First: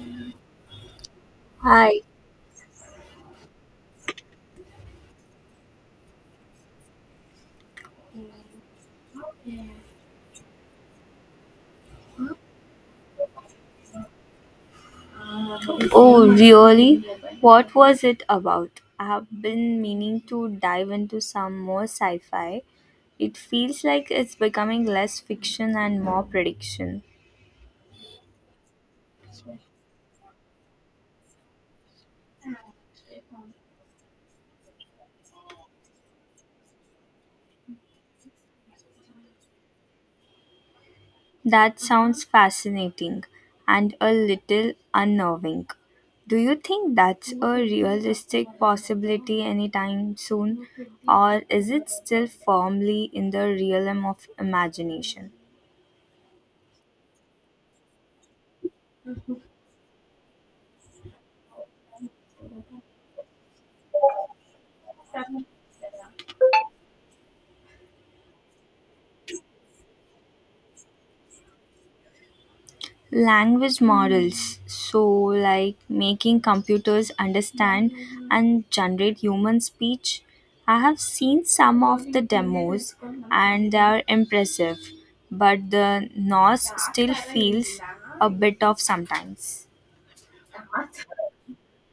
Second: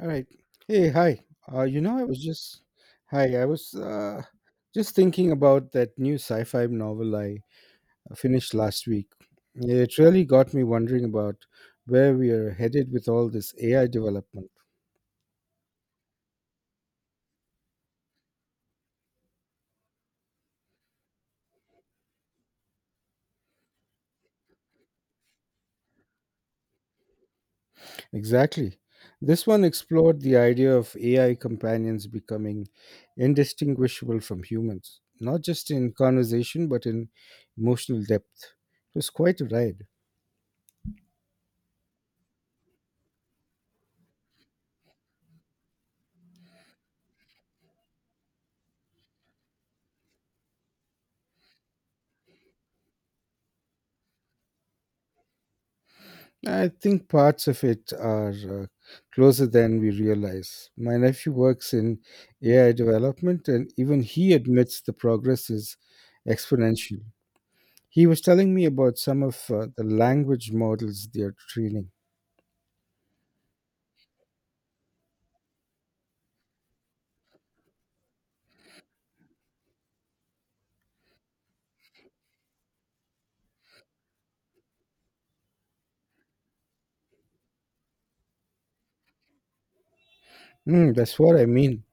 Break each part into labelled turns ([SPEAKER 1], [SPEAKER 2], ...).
[SPEAKER 1] All right. Hey, hi.
[SPEAKER 2] Hi.
[SPEAKER 1] I was just hi. I was just thinking about that new sci-fi novel I finished last week. It really got me wondering about where we are headed with all this AI development.
[SPEAKER 2] Oh, really? What was it about? I have been meaning to dive into some more sci fi. It feels like it's becoming less fiction and more prediction.
[SPEAKER 1] Exactly. This one explored the idea of AI companions becoming indistinguishable from humans, not just in conversation but in emotional depth. It was quite a ride.
[SPEAKER 2] That sounds fascinating and a little unnerving. Do you think that's a realistic possibility anytime soon, or is it still firmly in the realm of imagination?
[SPEAKER 1] I think parts of it are closer than we realize. My nephew works in AI development, and even he admits the progress is exponential. He was telling me about some of the language models they are training.
[SPEAKER 2] Language models, so like making computers understand and generate human speech. I have seen some of the demos, and they are impressive, but the noise still feels a bit off sometimes.
[SPEAKER 1] Mm, that's what I mean.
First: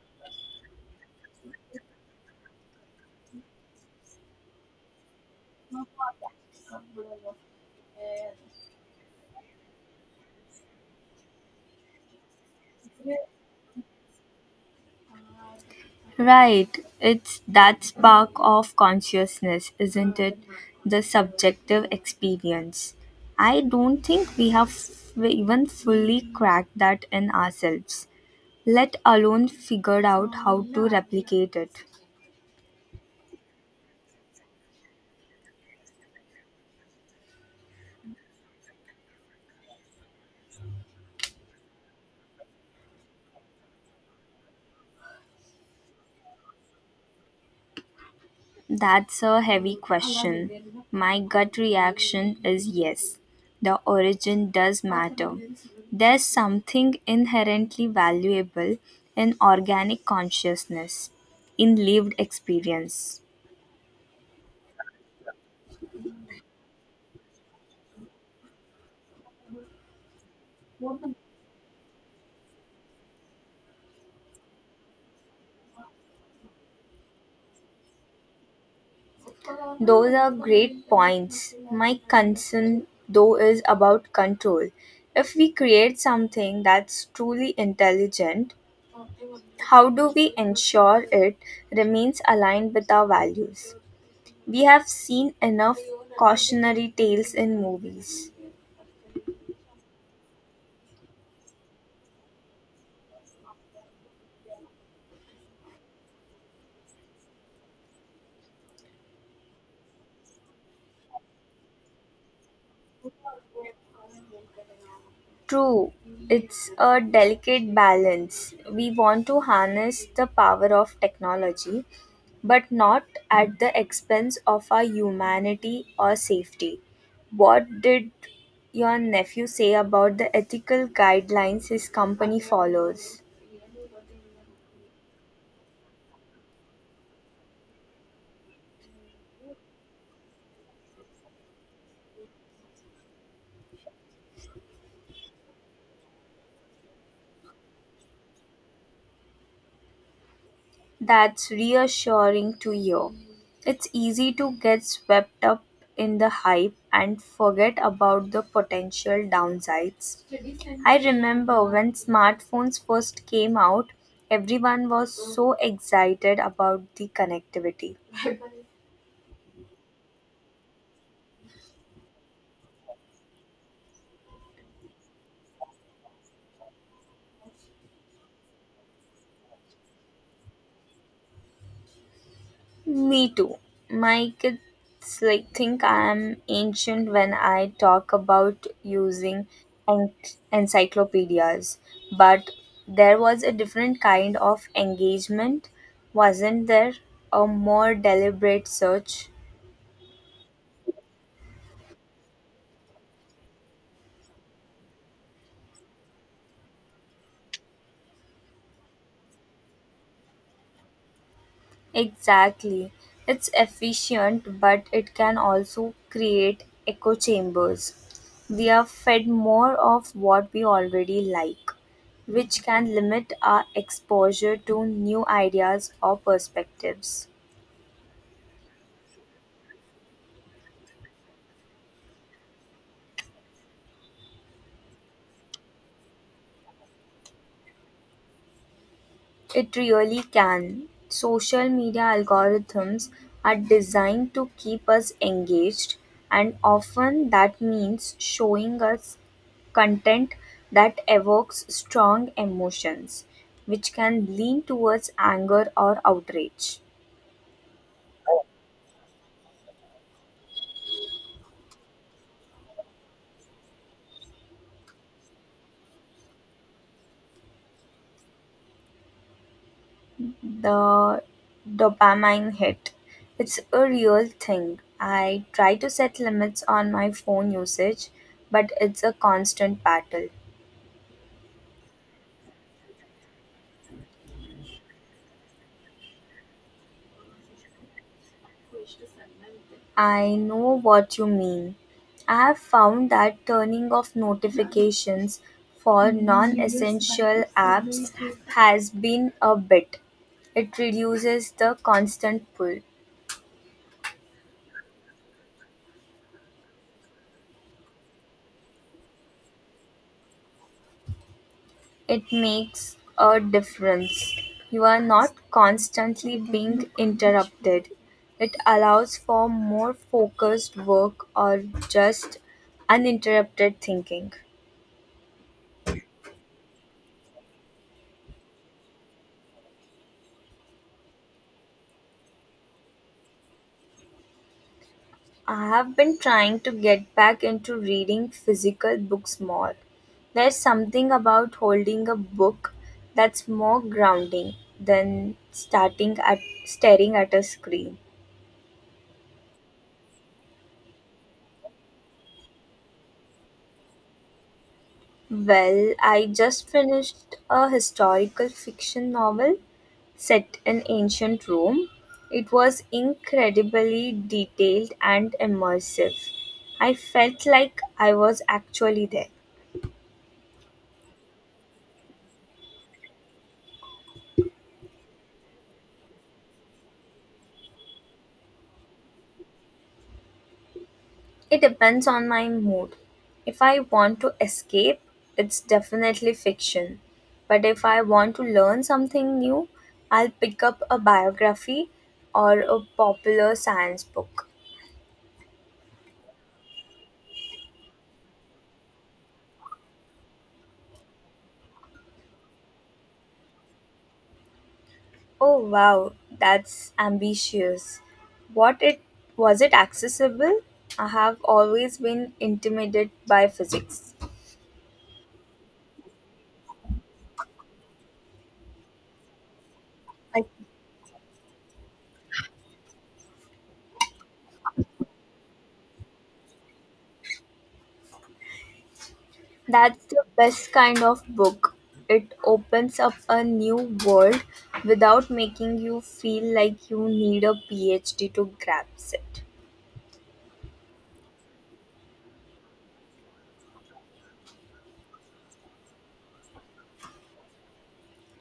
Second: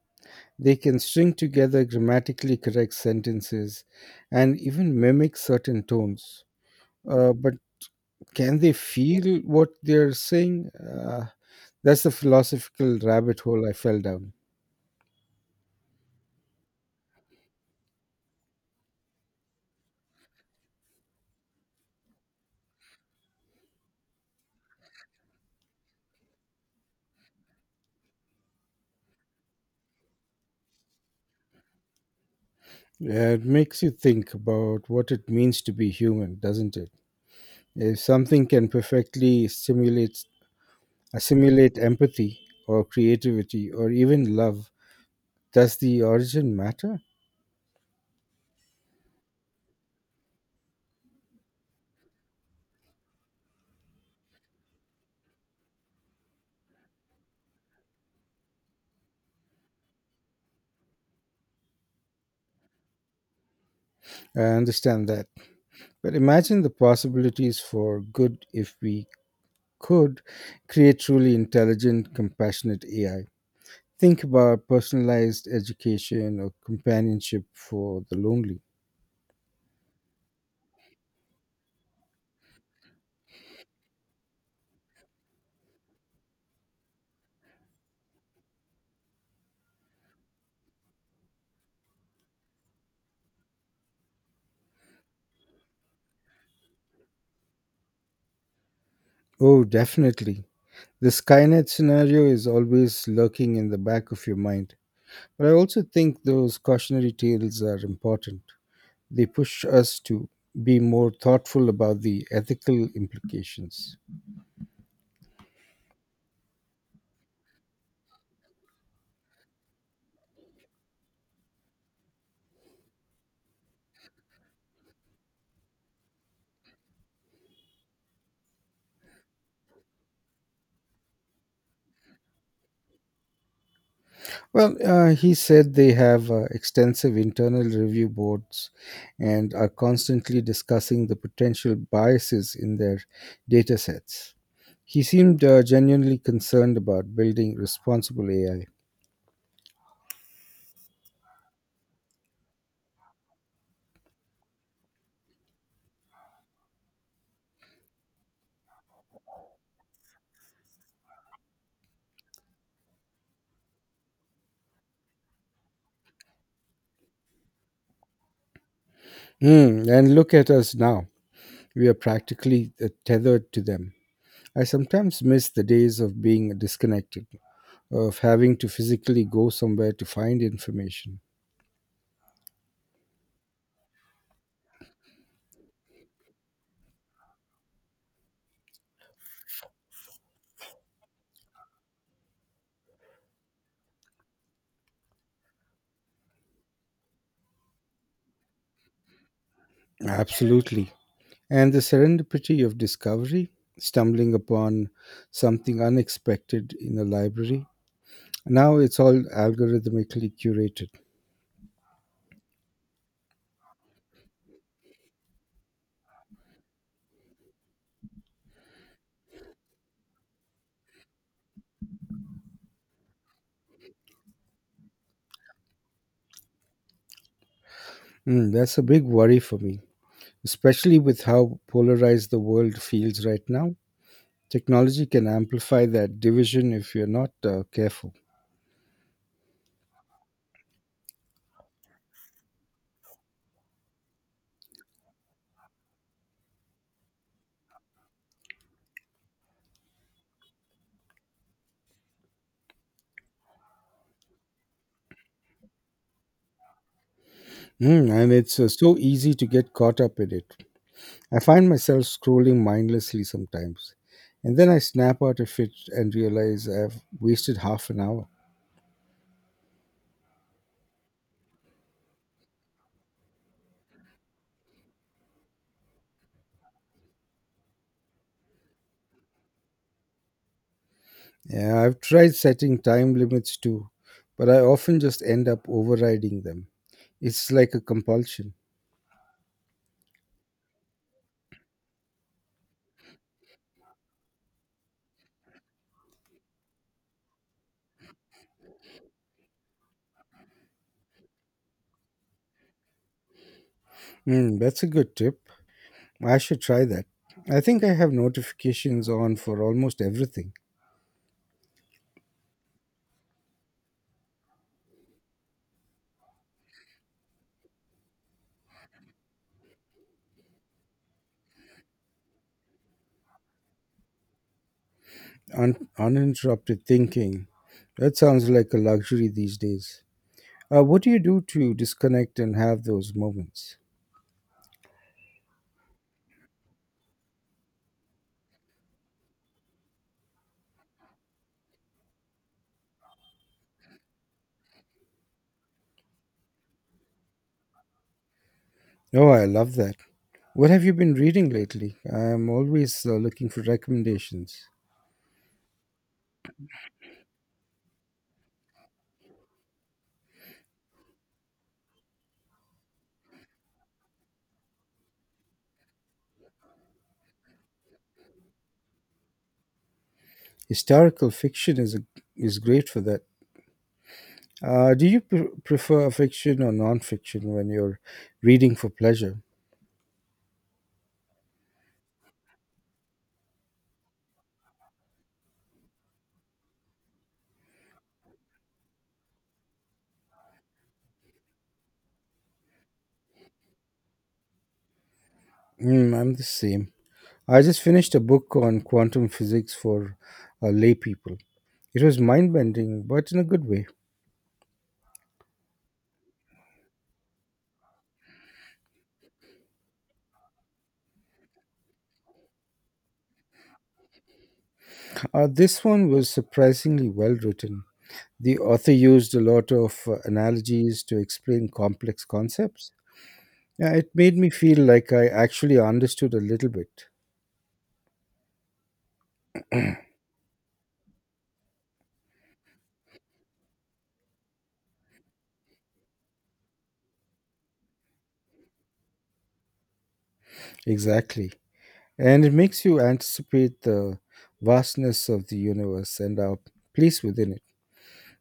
[SPEAKER 1] They can string together grammatically correct sentences and even mimic certain tones. But can they feel what they're saying? That's the philosophical rabbit hole I fell down.
[SPEAKER 2] Right, it's that spark of consciousness, isn't it? The subjective experience. I don't think we have even fully cracked that in ourselves. Let alone figured out how to replicate it?
[SPEAKER 1] Yeah, it makes you think about what it means to be human, doesn't it? If something can perfectly simulate, assimilate empathy or creativity or even love, does the origin matter?
[SPEAKER 2] That's a heavy question. My gut reaction is yes. The origin does matter. There's something inherently valuable in organic consciousness, in lived experience.
[SPEAKER 1] I understand that. But imagine the possibilities for good if we could create truly intelligent, compassionate AI. Think about personalized education or companionship for the lonely.
[SPEAKER 2] Those are great points. My concern, though, is about control. If we create something that's truly intelligent, how do we ensure it remains aligned with our values? We have seen enough cautionary tales in movies.
[SPEAKER 1] Oh, definitely. The Skynet scenario is always lurking in the back of your mind. But I also think those cautionary tales are important. They push us to be more thoughtful about the ethical implications.
[SPEAKER 2] True, it's a delicate balance. We want to harness the power of technology, but not at the expense of our humanity or safety. What did your nephew say about the ethical guidelines his company follows?
[SPEAKER 1] Well, he said they have extensive internal review boards and are constantly discussing the potential biases in their data sets. He seemed genuinely concerned about building responsible AI.
[SPEAKER 2] That's reassuring to hear. It's easy to get swept up in the hype and forget about the potential downsides. I remember when smartphones first came out, everyone was so excited about the connectivity.
[SPEAKER 1] Hmm, and look at us now. We are practically tethered to them. I sometimes miss the days of being disconnected, of having to physically go somewhere to find information.
[SPEAKER 2] Me too. My kids like think I am ancient when I talk about using en- encyclopedias, but there was a different kind of engagement, wasn't there? A more deliberate search.
[SPEAKER 1] Absolutely. And the serendipity of discovery, stumbling upon something unexpected in a library. Now it's all algorithmically curated.
[SPEAKER 2] Exactly. It's efficient, but it can also create echo chambers. We are fed more of what we already like, which can limit our exposure to new ideas or perspectives.
[SPEAKER 1] Mm, that's a big worry for me, especially with how polarized the world feels right now. Technology can amplify that division if you're not careful.
[SPEAKER 2] It really can. Social media algorithms are designed to keep us engaged, and often that means showing us content that evokes strong emotions, which can lean towards anger or outrage.
[SPEAKER 1] Mm, and it's so easy to get caught up in it. I find myself scrolling mindlessly sometimes. And then I snap out of it and realize I've wasted half an hour.
[SPEAKER 2] The dopamine hit. It's a real thing. I try to set limits on my phone usage, but it's a constant battle.
[SPEAKER 1] Yeah, I've tried setting time limits too, but I often just end up overriding them. It's like a compulsion.
[SPEAKER 2] I know what you mean. I have found that turning off notifications for non essential apps has been a bit. It reduces the constant pull.
[SPEAKER 1] Mm, that's a good tip. I should try that. I think I have notifications on for almost everything.
[SPEAKER 2] It makes a difference. You are not constantly being interrupted. It allows for more focused work or just uninterrupted thinking.
[SPEAKER 1] Uninterrupted thinking. That sounds like a luxury these days. What do you do to disconnect and have those moments?
[SPEAKER 2] I have been trying to get back into reading physical books more. There's something about holding a book that's more grounding than starting at staring at a screen.
[SPEAKER 1] Oh, I love that. What have you been reading lately? I'm always looking for recommendations.
[SPEAKER 2] Well, I just finished a historical fiction novel set in ancient Rome. It was incredibly detailed and immersive. I felt like I was actually there.
[SPEAKER 1] Historical fiction is a, is great for that. Do you prefer fiction or non-fiction when you're reading for pleasure?
[SPEAKER 2] It depends on my mood. If I want to escape, it's definitely fiction. But if I want to learn something new, I'll pick up a biography or a popular science book.
[SPEAKER 1] Mm, I'm the same. I just finished a book on quantum physics for lay people. It was mind bending, but in a good way.
[SPEAKER 2] Oh wow, that's ambitious. What it Was it accessible? I have always been intimidated by physics.
[SPEAKER 1] This one was surprisingly well written. The author used a lot of analogies to explain complex concepts. Yeah, it made me feel like I actually understood a little bit.
[SPEAKER 2] That's the best kind of book. It opens up a new world without making you feel like you need a PhD to grasp it.
[SPEAKER 1] Exactly. And it makes you anticipate the vastness of the universe and our place within it.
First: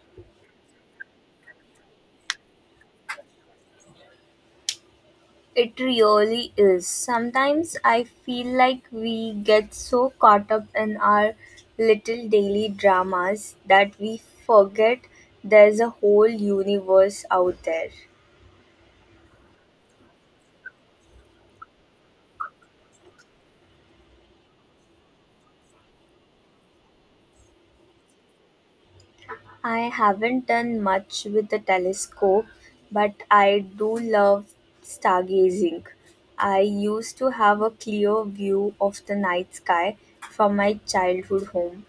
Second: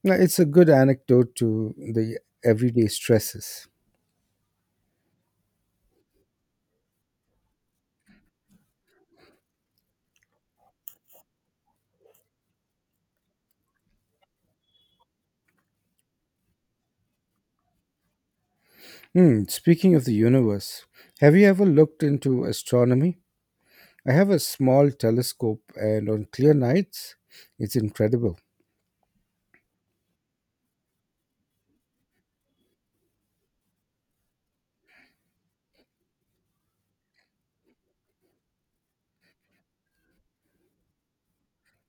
[SPEAKER 1] Now, it's a good anecdote to the everyday stresses.
[SPEAKER 2] It really is. Sometimes I feel like we get so caught up in our little daily dramas that we forget there's a whole universe out there.
[SPEAKER 1] Hmm, speaking of the universe, have you ever looked into astronomy? I have a small telescope, and on clear nights, it's incredible.
[SPEAKER 2] I haven't done much with the telescope, but I do love stargazing. I used to have a clear view of the night sky from my childhood home.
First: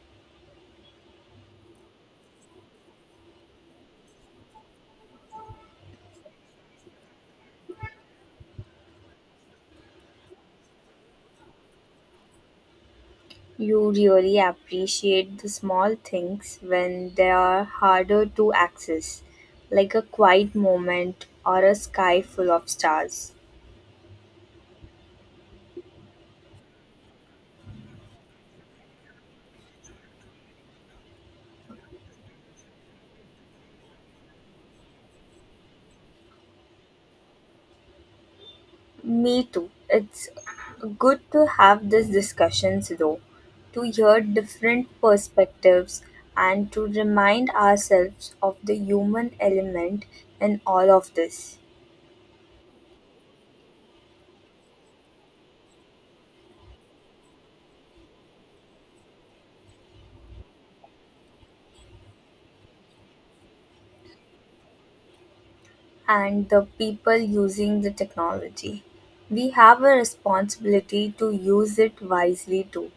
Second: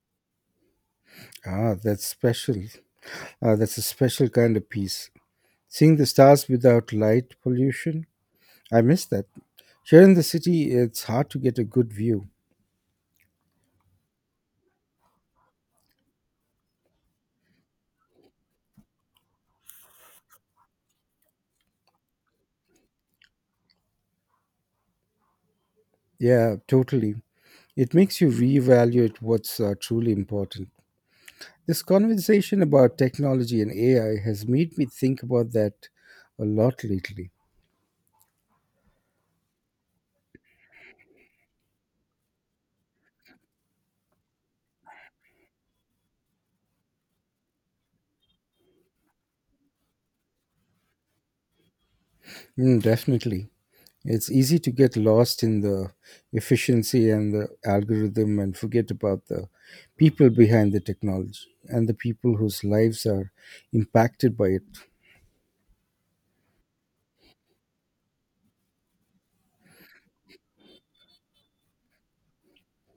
[SPEAKER 1] Ah, that's special. That's a special kind of peace. Seeing the stars without light pollution, I miss that. Here in the city, it's hard to get a good view.
[SPEAKER 2] You really appreciate the small things when they are harder to access, like a quiet moment or a sky full of stars.
[SPEAKER 1] Yeah, totally. It makes you reevaluate what's truly important. This conversation about technology and AI has made me think about that a lot lately.
[SPEAKER 2] Me too. It's good to have these discussions though, to hear different perspectives and to remind ourselves of the human element in all of this.
[SPEAKER 1] Mm, definitely. It's easy to get lost in the efficiency and the algorithm and forget about the people behind the technology and the people whose lives are impacted by it.
[SPEAKER 2] And the people using the technology. We have a responsibility to use it wisely too,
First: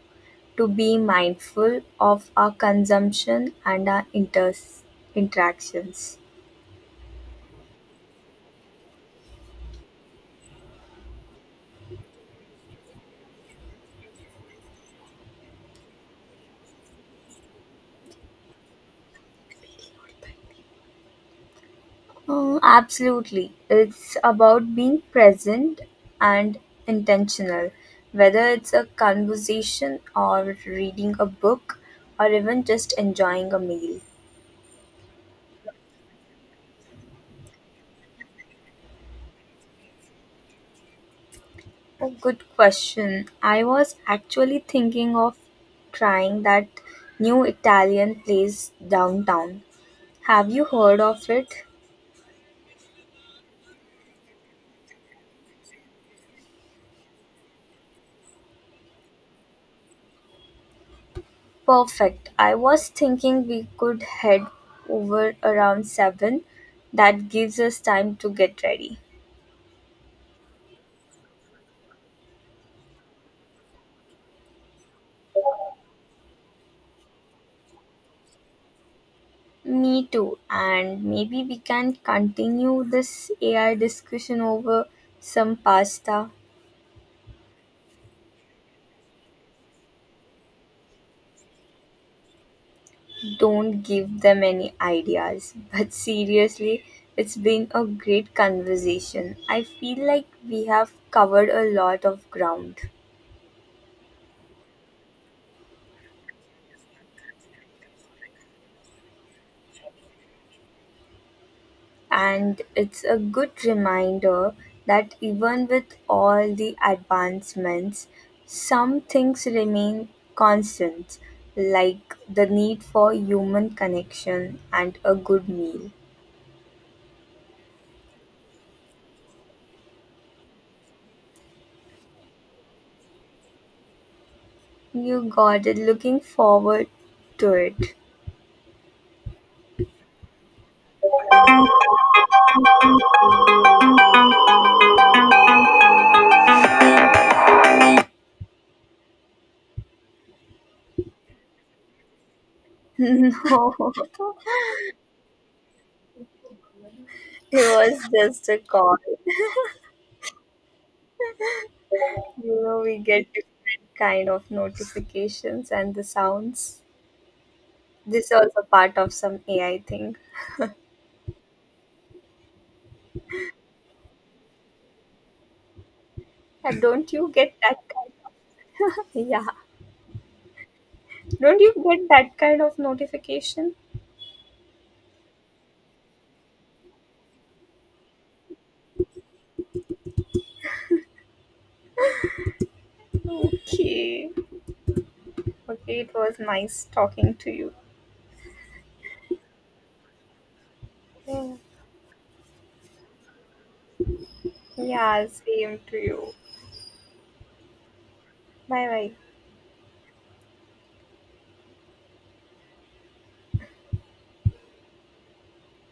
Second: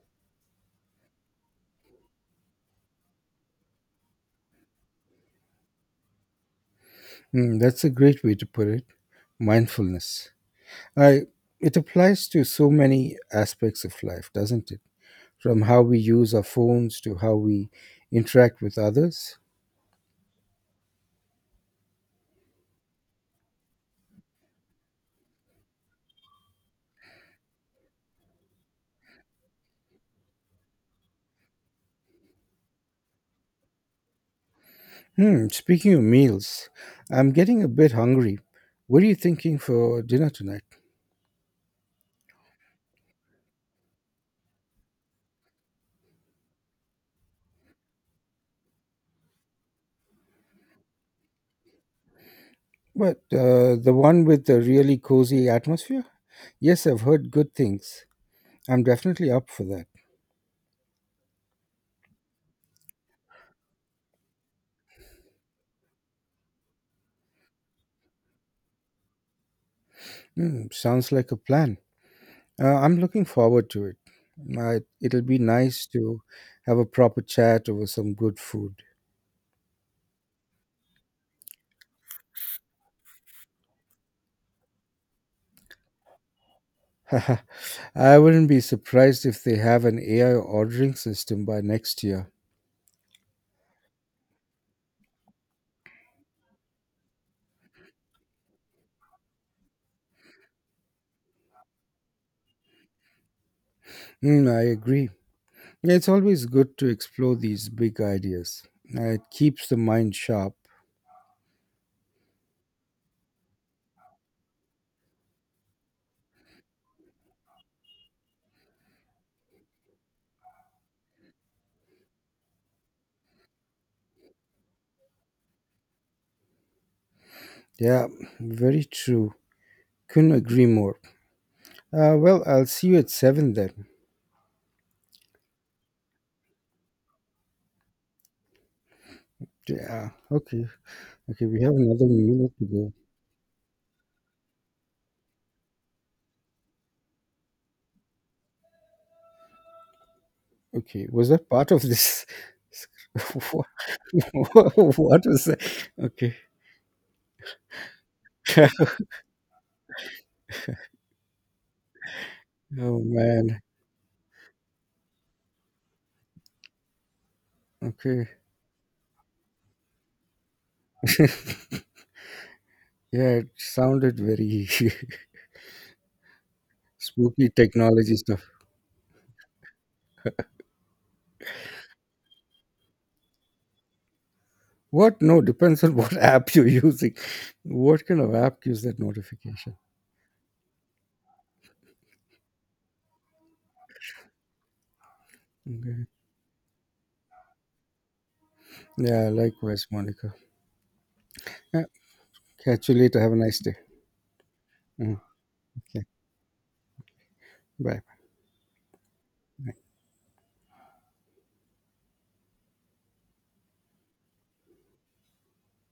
[SPEAKER 2] to be mindful of our consumption and our interactions.
[SPEAKER 1] Mm, that's a great way to put it. Mindfulness. I, it applies to so many aspects of life, doesn't it? From how we use our phones to how we interact with others.
[SPEAKER 2] Oh, absolutely. It's about being present and intentional. Whether it's a conversation or reading a book or even just enjoying a meal.
[SPEAKER 1] Hmm, speaking of meals, I'm getting a bit hungry. What are you thinking for dinner tonight?
[SPEAKER 2] A good question. I was actually thinking of trying that new Italian place downtown. Have you heard of it?
[SPEAKER 1] But the one with the really cozy atmosphere? Yes, I've heard good things. I'm definitely up for that.
[SPEAKER 2] Perfect. I was thinking we could head over around 7. That gives us time to get ready.
[SPEAKER 1] Hmm, sounds like a plan. I'm looking forward to it. It'll be nice to have a proper chat over some good food.
[SPEAKER 2] Me too. And maybe we can continue this AI discussion over some pasta.
[SPEAKER 1] I wouldn't be surprised if they have an AI ordering system by next year.
[SPEAKER 2] Don't give them any ideas. But seriously, it's been a great conversation. I feel like we have covered a lot of ground.
[SPEAKER 1] Hmm, I agree. It's always good to explore these big ideas. It keeps the mind sharp.
[SPEAKER 2] And it's a good reminder that even with all the advancements, some things remain constant, like the need for human connection and a good meal.
[SPEAKER 1] Yeah, very true. Couldn't agree more. Well, I'll see you at seven then.
[SPEAKER 2] You got it, looking forward to it.
[SPEAKER 1] Yeah. Okay. Okay. We have another minute to go. Okay. Was that part of this? What what was that? Okay.
[SPEAKER 2] No, it was just a call. You know, we
[SPEAKER 1] Oh
[SPEAKER 2] get
[SPEAKER 1] man.
[SPEAKER 2] different kind of notifications and the sounds. This
[SPEAKER 1] Okay.
[SPEAKER 2] is also part of some AI thing.
[SPEAKER 1] Yeah, it sounded very
[SPEAKER 2] And don't you
[SPEAKER 1] spooky
[SPEAKER 2] get that?
[SPEAKER 1] technology stuff.
[SPEAKER 2] Yeah. Don't you get that kind of notification?
[SPEAKER 1] What? No, depends on what app you're using. What kind of app gives that notification?
[SPEAKER 2] Okay. Okay,
[SPEAKER 1] Okay.
[SPEAKER 2] it was nice talking to you.
[SPEAKER 1] Yeah, likewise, Monica.
[SPEAKER 2] Yeah.
[SPEAKER 1] Yeah, catch you later. Have a nice day. Mm,
[SPEAKER 2] Yeah, same to
[SPEAKER 1] okay,
[SPEAKER 2] you.
[SPEAKER 1] bye.
[SPEAKER 2] Bye bye.